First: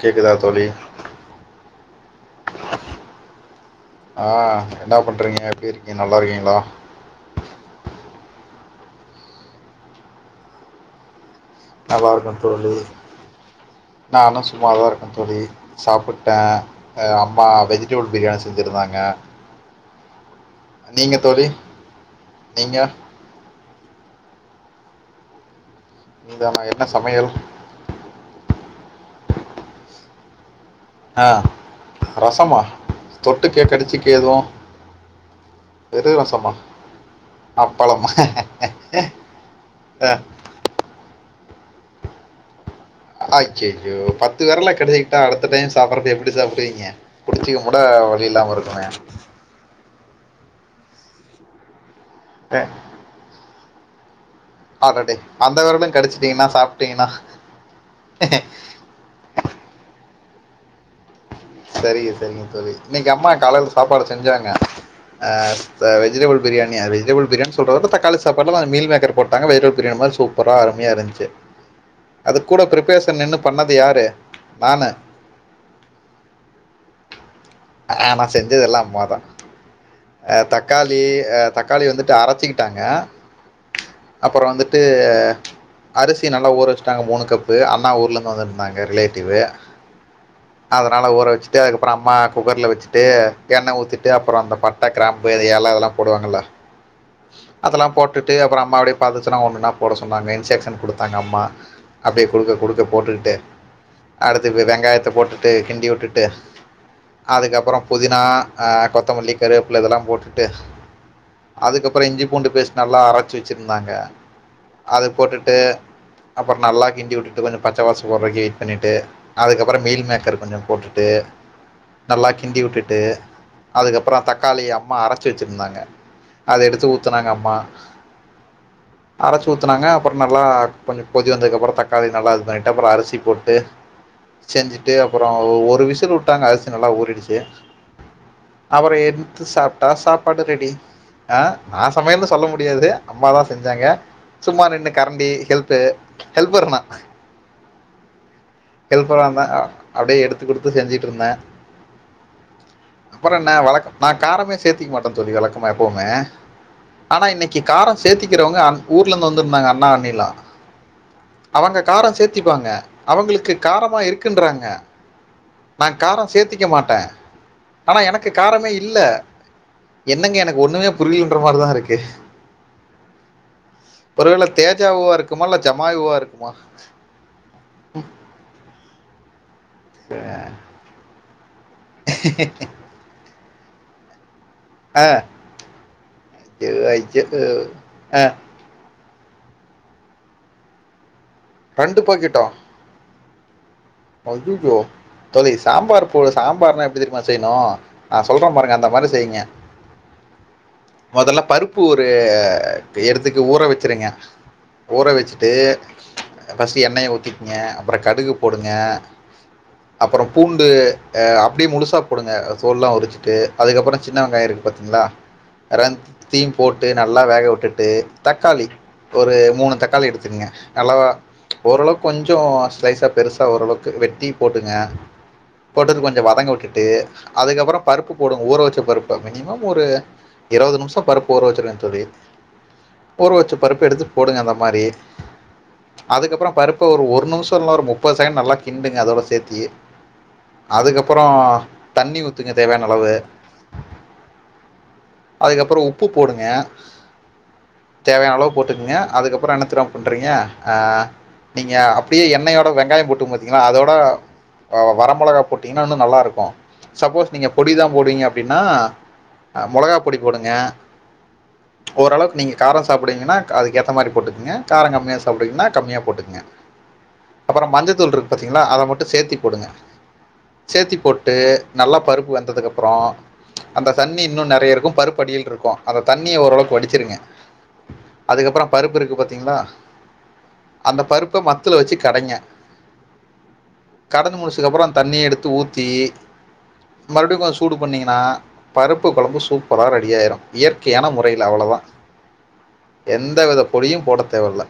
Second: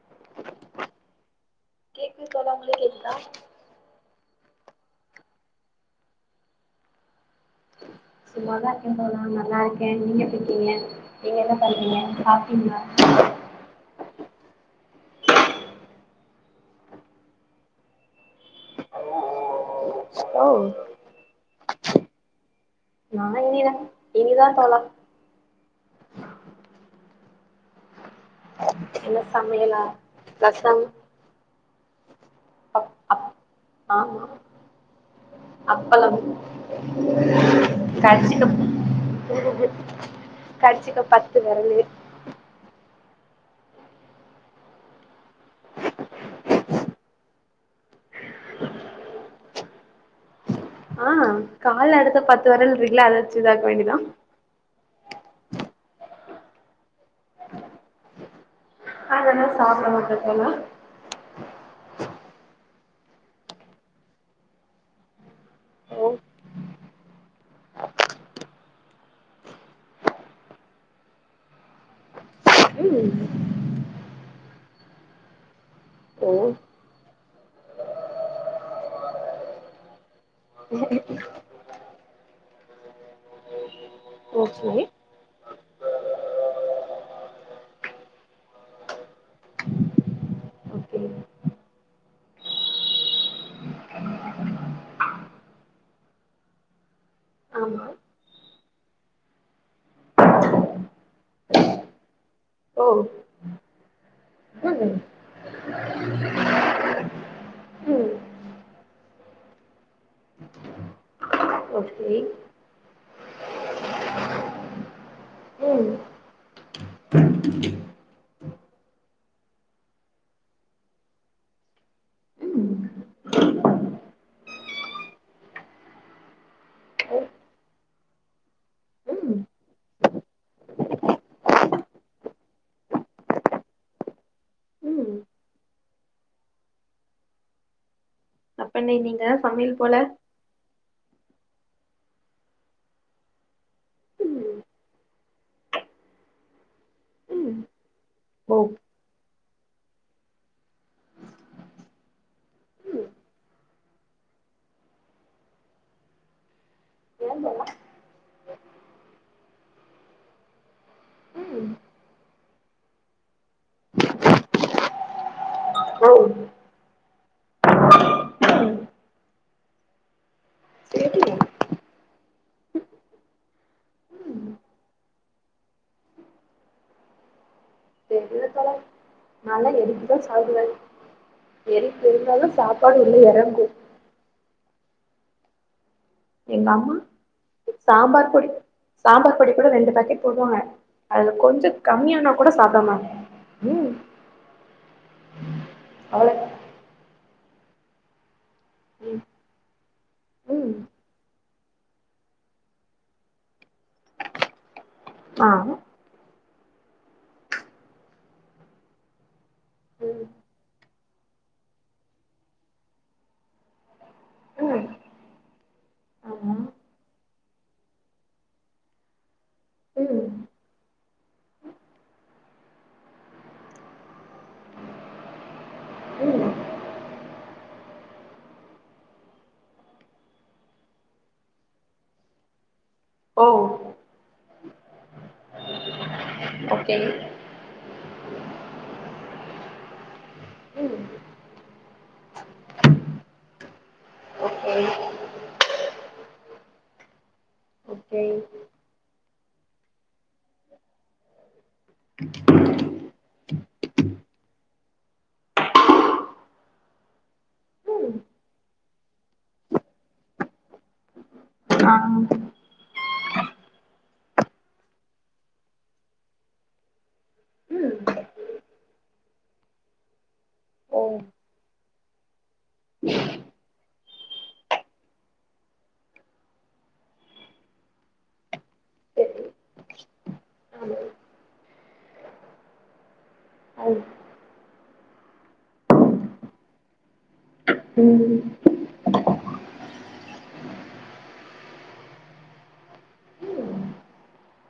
கேக்குதா தோழி கேக்குது தோழா உங்களுக்கு கேக்குதா ஆ என்ன பண்ணுறீங்க எப்டி இருக்கீங்க நல்லா இருக்கீங்களா சும்மா தா இருக்கேன் தோழா நல்லாயிருக்கேன் நீங்க எப்டியிருக்கீங்க நல்லா இருக்கேன் தோழி நானும் சும்மாதா இருக் தொழி சாப்பிட்டே அ அம்மா வெஜிடெபிள் பிரியாணி செஞ்சிருந்தாங்க ஓ நீங்க தோழி நீங்க நா இனிதாங் இனிதா தோழா இனிதானா என்ன சமையல் என்ன சமையலா ரஸ் ஆ ரசமா அப் அப் தொட்டுக்க கடுச்சுக்கெ ஆமா எதுவு வெறு அப்பளம் ரசமா அப்பளமா கடிச்சிக்க அ து வெரலு அய்யய்யோ பத்து வெரல கடுச்சிக்கிட்டா அடுத்த டைம் சாப்புறப்ப எப்புடி சாப்புடுவீங்க புடுச்சுக்க கூட வழி இல்லாம இருக்குமே ஆ காலடு து பத்து அ வெரல்ருக்குள்ள அத வச்சு‌ தா வேண்டிதா அடடே அந்த வெரலு கடுச்ட்டீங்கனா சாப்ட்டீங்கனா அதெல்லா சாப்ட மாட்டே என்னா செரிங்க செரிங்க தோழி இன்னைக்கி அம்மா காலைல சாப்பாடு செஞ்சாங்க ஆ த ஓ வெஜிடபுள் பிரியாணி அத வெஜிடபுள் பிரியாணி சொல்றதவிட தக்காளி சாப்பாடு மீல் மேக்கர் போட்டாங்க வெஜ்டபுள் பிரியாணி மாரி சூப்பரா அருமையா இருந்ச்சு அதுக் கூட ம் பிரிபேஸன் நின்னு பண்ண துயாரு நானு ஓ ஆ நா செஞ்சதெல்லா அம்மாதா ஆ தக்காளி அ தக்காளி வந்துட்டு அரச்சிக்கிட்டாங்க அப்பறோ ஓகே வந்துட்டு அரிசி நல்லா ஊற வச்சட்டாங்க மூணு கப்பு அண்ணா ஊர்லந்து வந்துருந்தாங்க ரிலேட்டிவு ஓகே அதனால ஊற வச்சுட்டு அதுக்கப்பறோ அம்மா குக்கர்ல வச்சுட்டு எண்ணெ ஊத்திட்டு அப்பறோ அந்த பட்ட கிராம்பு து ஏல அதுலா போடுவாங்கல்ல ஆமா அதெல்லா போட்டுட்டு அப்பறோ அம்மா அபுடியே பாத்துச்சு னா ஒன்னொன்னா போட சொன்னாங்க இன்செக்ஷன் குடுத்தாங்க அம்மா அப்டி குடுக்க குடுக்க ஓ போட்டுக்குட்டே அடுத்திப்ப ம் வெங்காயத்த போட்டுட்டு கிண்டி உட்டுட்டு அதுக்கப்பறோ ம் புதினா ஆ கொத்தமல்லி கருகப்புள்ள இதெல்லாம் போட்டுட்டு அதுக்கப்பற ஓகே இஞ்சி பூண்டு பேஸ்ட் நல்லா அரச்சு வச்சிருந்தாங்க அத போட்டுட்டு ம் அப்பற் நல்லா கிண்டி விட்டுட்டு கொஞ்சோ பச்ச வாச போறவக்கி யீட் பண்ணிட்டு அதுக்கப்பற மீல் மேக்கர் கொஞ்சோ போட்டுட்டு நல்லா கிண்டி ம் உட்டுட்டு அதுக்கப்புறொ தக்காளி அம்மா அரச்சு வச்சுருந்தாங்க அத எடுத்து ஊத்துனாங்க அம்மா ம் அரச்சு ஊத்துனாங்க அப்பற் நல்லா கொஞ்சொ கொதி வந்ததுக்கப்பறோ தக்காளி நல்லா து பண்ணிட்டு அப்புறொ அரிசி போட்டு செஞ்சுட்டு ம் அப்புறோ ஒரு விசில் உட்டாங்க அரிசி நல்லா ஊறிடுச்சு அப்ப அவர இன்னைக்கு நீங்க என்த்து சமையல் சாப்ட்டா போல சாப்பாடு ரெடி ஆ நா சமையல்னு சொல்ல முடியாது அம்மாதா செஞ்சாங்க ம் சும்மா நின்னு கரண்டி ஹெல்ப்பு ஹெல்பர்னா ம் ஓ ஹெல்பர் நாந்தா ஆ அப்டே எடுத்து குடுத்து செஞ்சுட்ருந்தே ம் அப்பறென்ன வழக்கம் நா காரமே சேத்திக் மாட்டே தோழி வழக்கமா எப்பவுமே ஆனா ஏன் இன்னக்கி தோழா காரொ சேத்திக்கிறவங்க அன் ஊர்லந்து வந்துருந்தாங்க அண்ணா அண்ணிலா ம் அவங்க காரொ சேத்திப்பாங்க அவுங்களுக்கு காரமா இருக்குன்றாங்க நா ஓ காரொ சேத்திக்க மாட்டே ஆனா எனக்கு காரமே இல்ல என்னங்க எனக் ஒண்ணுமே சேரியா புரிலன்ற மார்தாருக் எ ம் ஒருவேள தேஜா ஊ வாருக்குமா இல்ல ஜமாய் உவாருக்குமா தெர்ல தோழரே நல்ல எதுக்குதா [unintelligible] எரிப்பிருந்தாலு சாப்பாடு உள்ள எறங்கூ ஆஹ் எங்க அம்மா அய்யோ சாம்பார் ஆஹ் பொடி சாம்பார் பொடி கூட ரெண்டு பேக்கெட் போடுவாங்க அதுல கொஞ்சோ கம்மியானா கூட சாப்பிடமாட்டே ஐய்யய்யோ தோழி சாம்பார் போடு அவ்ளோ சாம்பார்னா எப்டி தெரியுமா செய்ணு நா சொல்ற பாருங்க அந்த மாரி ம் செய்ங்க ம் மொதல்ல பருப் பு ஒரு எடுத்துக்கு ஊற வ ச்சிருங்க ஊற ஆ வச்சிட்டு ஃபஸ்ட்டு எண்ணெய ஊத்திக்கிங்க அப்பறோ கடுகு போடுங் க அப்பறோ ம் பூண்டு ஆ அப்டியே முழுசா போடுங்க தோல்லா உறிச்சிட்டு அதுக்கப்பறோ சின்ன வெங்காயொ இருக்கு ம் பாத்தீங்களா ரெண் ஆமா தீயும் போட்டு நல்லா வேக உட் டுட்டு தக்காளி ஒரு மூணு தக்காளி ம் எடுத்துக்குங்க நல்லா ஓரளவுக்கு கொஞ்சொ ஸ்லைசா பெருஸ் சா ஓரளவுக்கு வெட்டி போட்டுங்க போட்டது கொஞ்சொ வதங்க ம் உட்டுட்டு அதுக்கப்பறோ பருப்பு போடுங் ஊற வச்ச பருப்ப மினிமம் ஒரு இரவது நிமிஷொ பருப்பு ஊற வச்சிருங் தோழி ஓ ஊறவச்ச பருப்ப எடுத்து போடுங்க அந்த மாரி அதுக்கப்பறோ பருப்ப ஓகே ஒரு ஒரு நிமிஷொ இல்லன்னா ஒரு முப் பது செகெண் நல்லா கிண்டுங்க அதோட சேத்தி ம் அதுக்கப்பறோ தண்ணி ஊத் துங்க தேவையான அளவு ஓகே அதுக்கப்பறோ உப் ப்பு போடுங்க ஓகே தேவையான அளவு போட்டுக்குங்க அதுக்கப் ப்றோ என்ன தெரியுமா பண்றீங்க ஆ நீங்க அப்டியே எண்ணெயோட வெங் காயம் போட்டு பாத்தீங்கன்னா அதோட வ வர மொளகா போட்டீங்கன்னா இன்னு நல்லா இருக்கு சப்போஸ் நீங்க பொடிதா ம் போடுவீங்க அப்டின்னா அ மொளகாப் பொடி போடுங்க ஆ ஓரளவுக்கு நீங்க கார சாப்பிடுவீங்கன்னா அதுக்கு ஏத்த மாரி போட்டுக் ங்க காரோ கம்மியா சாப்புடுவிங்கன்னா கம்மியா போட்டுகங்க அப்பறம் ம் மஞ்சத்தூள் இருக்கு பாத்திங்ளா அத மட்டு சேத்தி போடுங்க சேத்தி ஓ போட்டு நல்லா பருப்பு வெந்ததுக்கு அப்றொ அந்த தண்ணி இன்னு நெறையருக்கு பருப்பு அடியில் இருக்கு அந்த தண்ணிய ஓரளவுக்கு வடிச்சிருங்க அதுக்கப்றொ பருப்பு இருக்கு சரி பாத்திங்களா ஆமா அந்த பருப்ப மத் த்துல வச்சி கடைங்க கடந்து முடிச்சுக்கப்புறோ அந் தண்ணி எடுத்து ஊத்தி மறுபடியு கொஞ் சூடு அது பண்ணிங்கன்னா ம் பருப்பு கொழம்பு சூப்பரா ரெடியாயிரு இயற்கையான முறையில அவ்வளொதா எந்தவித பொடியு போடத்தேவல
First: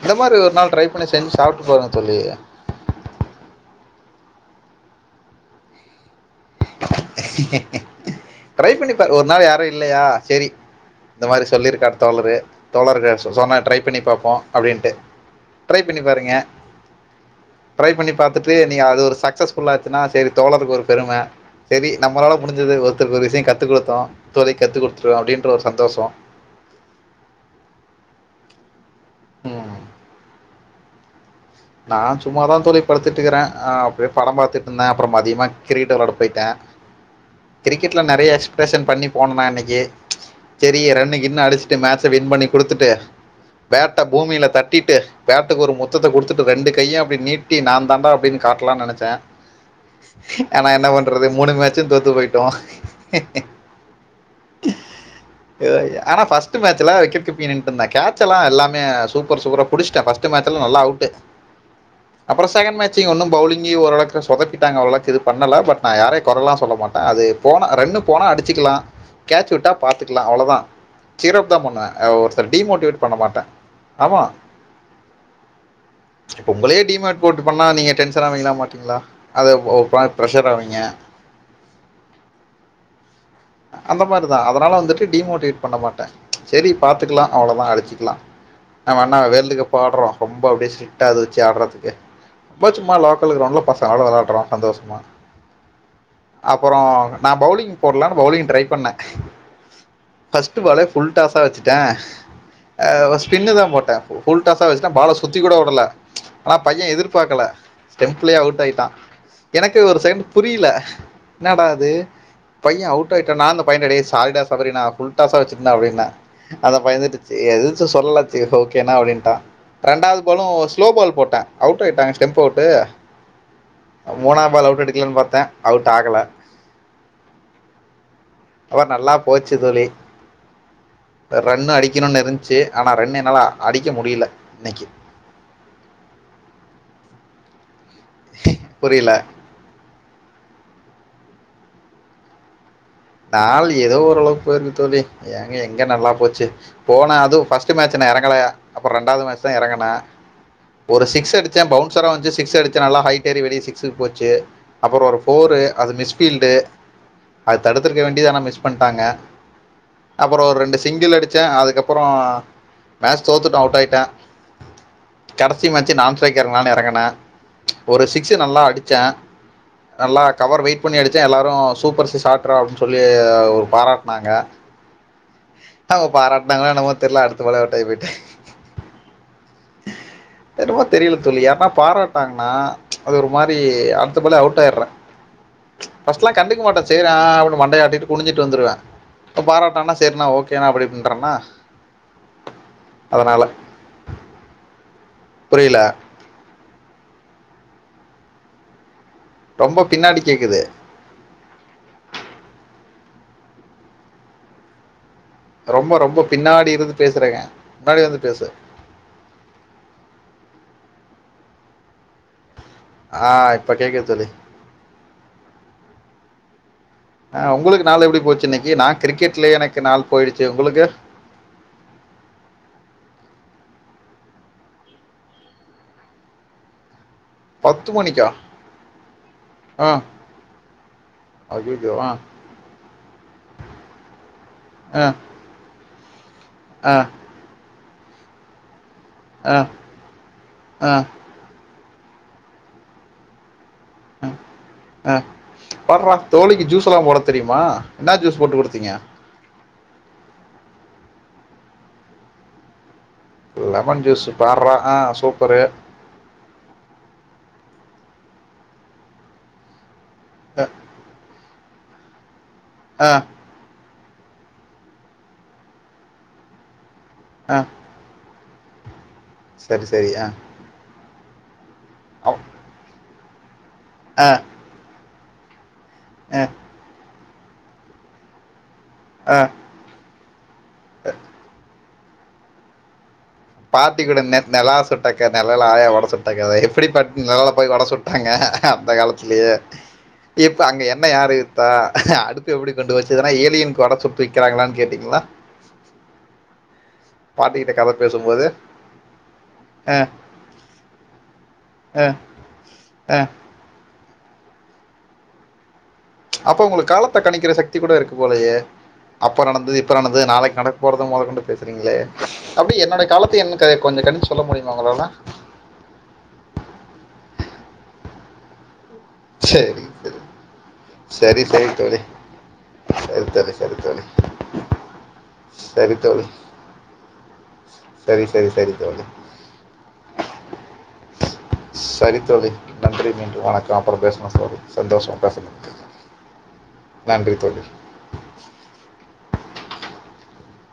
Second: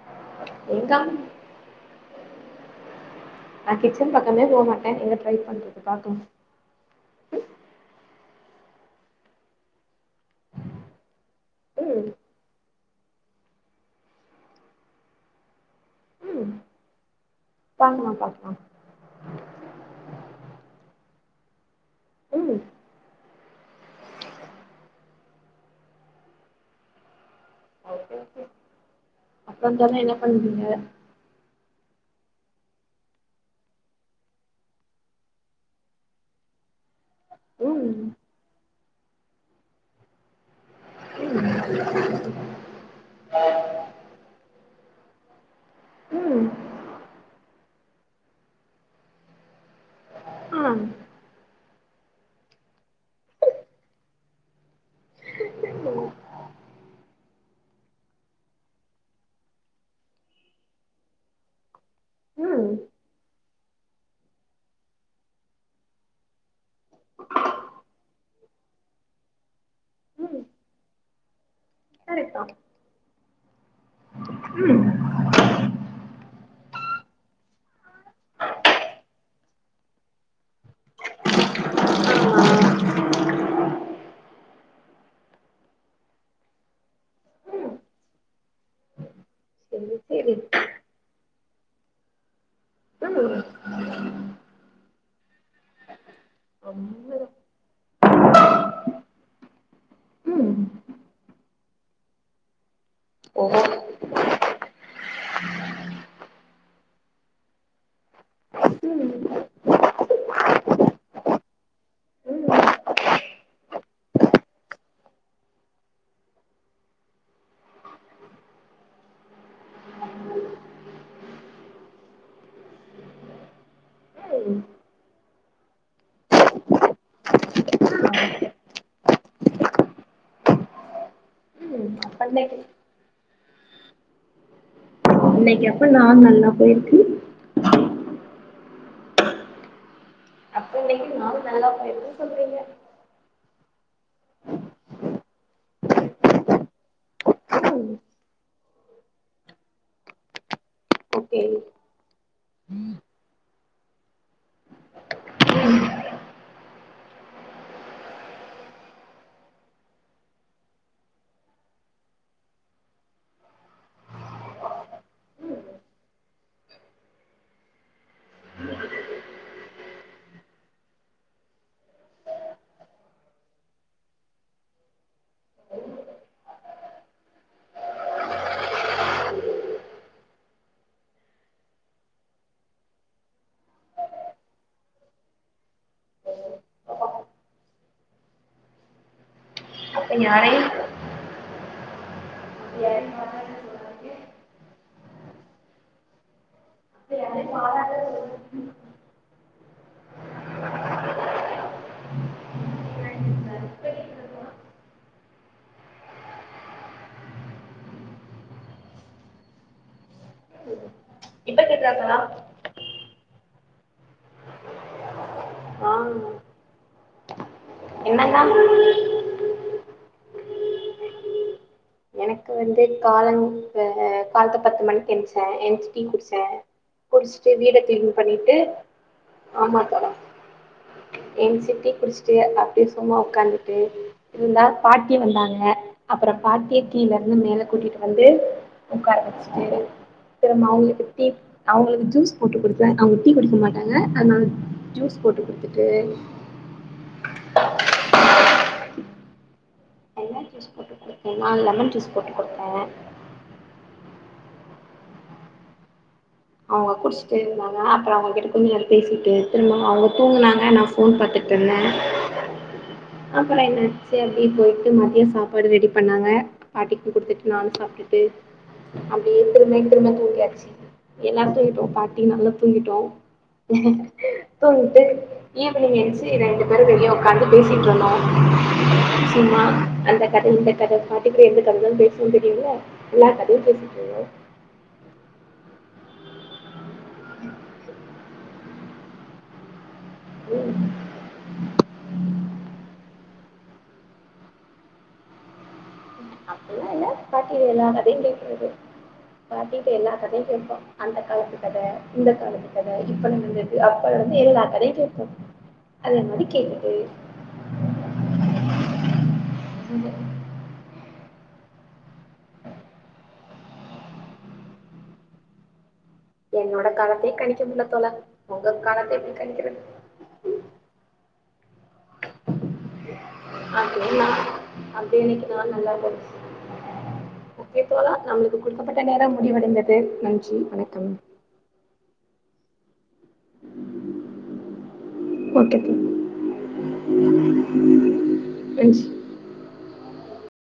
இந்த மாரி ஒர் ஒரு நாள் எங்க ட்ரைப் [unintelligible] அம் செஞ்சு சாப்ட்டு பாருங்க சொல்லி நா கிச்சன் பக்கமே போ மாட்டே எங்க ட்ரை பண்றது பாக்கலா ட்ரை பண்ணி பாரு ஒரு நாள் யாரு இல்லையா சரி இந்த மாரி சொல்லிருக்காரு ம் தோழரு தோழர்க சொ சொன்ன ட்ரை பண்ணி பாப்போ அப்படின்ட்டு ட்ரை பண்ணி பாருங்க ம் ட்ரை பாக்கலா பண்ணி பாக்கலா பாத்துட்டு நீ அது ஒரு சக்சஸ் ஃபுல்லாச்சுன்னா சரி தோழருக்கு ஒரு பெரும சரி நம்மளால ம் முடிஞ்சது ஒருத்தருக்கு ஒரு விஷயோ கத்து குடுத்தோ தோழிக் கத்து குடுத்துட்டோ அப்படின்ற ஒரு சந்தோசோ அப்பறோ தோழா என்ன பண்றீங்க நா சும்மாதா தோழி படுத்திட்டுருக்கிறே அ அப்படியே பட பாத்துட்டுருந்தே அப்புற மதியமா கிரிக்கெட் விளாட போயிட்டே ம் கிரிக்கெட்ல நெறைய எக்ஸ்பரஷன் பண்ணி போன நா இன்னிக்கி சரி ரன் கின்னு ம் அடிச்சிட்டு மேட்ச வின் பண்ணி குடுத்துட்டு பேட்ட பூமில தட்டிட்டு பேட்டுக்கு ஒரு முத்தத்த குடுத் ம் ரெண்டு கைய அப்டி நீட்டி நா தாண்ட அப்டின்னு காட்டலான் நெனச்சே ஆனா ஆ என்ன பண்றது மூணு மேட்ச்சு தோத்து போயிட்டோ ஐயோ ஐயோ ஆனா ஃபர்ஸ்ட் மேட்ச்சுல விக்கெட் கீப்பிங் நின்னுட்டுருந்தே கேட்ச்செல்ல எல்லாமே சூப்பர் சுவரோப் புடிச்சிட்டே, ஃபர்ஸ்ட் மேட்ச் எல்லா நல்லா அவுட்டு அப்புற ம் செகண்ட் மேட்சிங் ஒன்னு பௌலிங் இங்கியு ஓரளவுக்கு சொதப்பிட்டாங்க அவ்லாக்கு இது பண்ணல பட் நா யாரையு குறல்லா சொல்ல மாட்டே அது போன ரன்னு போனா அடிச்சிக்களா கேட்ச்வுட்டா பாத்துக்கலா ம் அவ்ளோ தா சிறப் இத்தா பண்ண கரெக்ட் தா ஒருதர டிமோட்டிவேட் பண்ண மாட்டே ஆமா ம் உங்களே டிமாட் போட்டு பண்ணா நீங்க டென்ஷன் ஆவீங்களா மாட்டீங்களா அது ஓ பாத் ப்ரெஷர் ஆவீங்க அந்த மாதிரி தா அதனால வந்துட்டு டிமோட்டிவேட் பண்ண மாட்டே சரி பாத்துக்கலா ஆமா அவ்ளோவுதா ம் அடிச்சிக்கலா நம்ம என்ன வேல் [unintelligible] சரி பாட்றோ சரி ரொம்ப அப்படியே ஸ்டிரிட்டா எது சி ஆட்றதுக்கு இப்ப சும்மா லோகல் ம் கிரவுண்ட்ல பசங்களோட வெளாட் அப்புறோ சந்தோஷமா அப்பறோ அவ்ளோதா நா பவுலிங் போட்லான் பௌலிங் ட்ரை பண்ணே ஃபர்ஸ்ட் அப்ப பாலே ஃபுல் டாஸா வெச்சுட்டே அ ஸ்பினுதா போட்டே ஃபுல் டாஸா வெச்சிட்டே பால சுத்தி கூடவுடல ஆனா பைய எதிர்பாக்கல ஸ்டெம்ப்லயே அவுட் ஆயிட்டா எனக்கே ஒரு செகண்ட் புரியல என்னடா இது பைய அவுட் அவுட் ஆயிட்டனா அந்த பையன டேய் சாரி டா சபரி நா ஃபுல் டாஸ்ஸா வச்சிட்டன்டா அப்டின்ன அந்தப் பைய வந்துட்டு சே எதுத்து சொல்லல செரி ஓகேணா அப்டின்டா ரெண்டாது பாலு ஸ்லோ பால் போட்டே அவுட் ஆயிட்டா ஸ்டெம்ப் அவுட்டு மூணாம் பாலு அவுட் எடுக்கலான் பாத்தே அவுட் ஆகல ஓ நல்லா போச்சு தோழி ரன் அடிக்கணுன் இன்னைக்கு இருந்துச்சு ஆனா ரன் என்னாலா அடிக்க முடியல இன்னைக்கு இன்னைக்கு அப்ப நாள் நல்லா பொயிருக்கு புரில அப்ப [unintelligible] நல்லா போயிருச்சு சொல்றீங்க நாள் ஏதோ ஓரளவுக்கு போயிருக்கு தோழி ஏங்க எங்க நல்லா போச்சி போனா அது ஃபஸ்ட்டு மேச்சு நா எறங்கல அப்பறோ ரெண்டாவ்து மேச் தா எறங்குன ஒரு சிக்ஸ் ஓகே அடிச்ச பவுன்சரா வன்ச்சு சிக்ஸ் அடிச்ச நல்லா ஹைட் ஏறி வெளிய சிக்ஸுக்கு போச்சு அப்பறோ ஒரு ஃபோரு அது மிஸ் ஃபீல்டு தடுத்தருக்க வேண்டியத் ஆனா மிஸ் பண்ட்டாங்க அப்பறோ ஒரு ரெண்டு சிங்கிள் அடிச்சே அதுக்கப்பறோ மேச் தோத்துட்டோ அவுட் ஆய்ட்ட கடசி மேச்சு நான் ஸ்ட்ரைக்கர்னால எறங்குன ஒரு சிக்ஸு நல்லா அடிச்ச நல்லா கவர் வெயிட் பண்ணி அடிச்ச எல்லாரு சூப்பர் சி ஷாட் ரா அப் சொல்லி அ ஒரு பாராட்னாங்க ஆமா பாராட் னாங்ளோ என்னவோ தெர்ல அடுத்து விளையாட்டௌட்டாயி போய்டே என்னவோ தெரில தோழி யார்னா பாராட்னாங்கன்னா அது ஒரு மாரி அடுத்த பாலே அவுட் ஆயிர்ற ஃபஸ்ட்லா கண்டுக்க மாட்ட சேர் டா அப்னு மண்டைய ஆட்டிட்டு குனிஞ்சிட்டு வந்துருவ இப்ப பாராட் [unintelligible] அப்ப சரிண்ணா ஓகேனா யாரையும் அப்டிண்றனா [inaudible] புரில [inaudible] ரொம்ப பின்னாடி கேக்குது ரொம்ப ரொம்ப பின்னாடி இருந்து பேசுறிங்க முன்னாடி வந்து பேசு என்ன கேட்டாங்களா ஆ இப்ப கேக்குது தோழி ஆ ஆ உங்ளுக்கு நாள் எப்டி என்னக்கா போச்சுன்னைக்கு நா கிரிக்கெட்லே எனக் க்கு நாள் போயிடுச்சு உங்களுக்கு எனக்கு வந்து காலம் காலத்த பத்து மணிக்கு என்ச என்சு டீ குடிச்ச குடிச்சுட்டு வீட பத்து கிளின் மணிக்கா பண்ணிட்டு ஆமா ஆ [unintelligible] என்சுடு டீ ஐயோவா குடிச்சுட்டு அப்டி சும்மா உட்காந்துட்டு இருந்தா ஆ பாட்டி வந்தாங்க அப்புரொ பாத் ஆ கில இருந்து மேலே கூட்டிட்டு வந்து உக்கார ஆ வச்சிட்டு திரும்ப ஆ அவங்களுக்கு டீ அவங்களுக்கு ஜூஸ் போட்டு கொடுத்த அவங்க டீ குடுக்க மாட்டங்க ஆ ஆ பார்ரா தோழிக்கு ஜூஸ்லா போட தெரியுமா என்ன ஜூஸ் போட்டு கொடுத்தீங்க நா லெமன் ஜூஸ் போட்டு கொடுதே லெமன் ஜூஸ் பார்ரா ஆ சூப்பரு அவங்க குடிச்சுட்டு இருந்தாங்க அப்புரொ அவங்க கிட்ட கொஞ்ச நேரோ பேசிட்டு திரும்ப அவங்க ஆ, துங்னாகா நா ஃபேன் பாத்த தன்ன ஆ அப்புறோ என்ன [unintelligible] போயிட்டு மதியொ சாப்பாடு ரெடி பண்ணாங்க பாட்டி கொடுத்துட்டு ஆ நானு சாப்டுட்டு அப்படியே திரும்பி சரி சரி திரும்ப ஆ தூங்கியாச்சு எல்லா தூங்கிடோ பாட்டி அவ்- நாங்க தூங்கிட்டோ ஆ தூங்கிட்டு ஏன் பிள்ளைங்க என்ச்சு ஆ ரெண்டு பேரு வெளிய [inaudible] கண்டு [inaudible] [inaudible] வந்தாங்க ஆ சும்மா அந்த [unintelligible] ரெண்டு கண்களு பேஸ் [unintelligible] பாட்டி கூட நெ நெல சுட்ட கத நெலால ஆயா வட சுட் ட கதை எப்டி பாட் நெலால போய் வட சுட்டாங்க அந்த காலத்லியே இப்ப ம் அங்க என்ன யாரு இருத்தா அடுத்து எப்டி கொண்டு போச்சு எதுனாயா ஏ லியன்க்கு வட சுட்டு விக்கிறாங்கலான் கேட்டீங்ளா அப்புல இல்ல பாட்டிக எல்லா கதை கதையு பேசும்போது கேக் பாட்டிட்ட ஆ எல்லா கதையு கேப்போ அந்த காலத்து கத ஆ இந்த காலத்து கத ஆ இப்ப நடந்தது அப்ப நடந் வந்து எல்லா கதையு கேப்போ அதே மாரி அப்ப உங்களுக்கு கேட்டுட்டு காலத்த கணிக்கிற சக்தி கூட இருக்கு போலயே அப்ப நடந்துது இப்ப நடந்துது நாளைக்கு நடக்க போறது மொதகொண்டு பேசுறிங்ளே அப்டி என்னோடை காலத்தை என்னுக்கு கொஞ்சோ கனிச்சு சொல்ல முடியுமா உங்களால என்னோட காலத்தை கணிக்க முல்ல தோழா உங்கக் காலத்தை எப்டி கணிக்குறது செரி செய் தோழி அப்டிங்ளா அப்டி இன்னிக்கி நாள் சரி நல்லப்போச் தோழி ஒக்கே தோழா சரி சரி நம்ளுக்கு சரி தோழி குடுக்கப்பட்ட நேரோ முடிவடைந்தது நன்றி வணக்கம் சரி தோழி நன்றி மீண்டு அப்றோ பேசல தோழி சந்தோசோ பேஸ்னதுக்கு ஓகே தோழா நன்றி தோழி நன்றி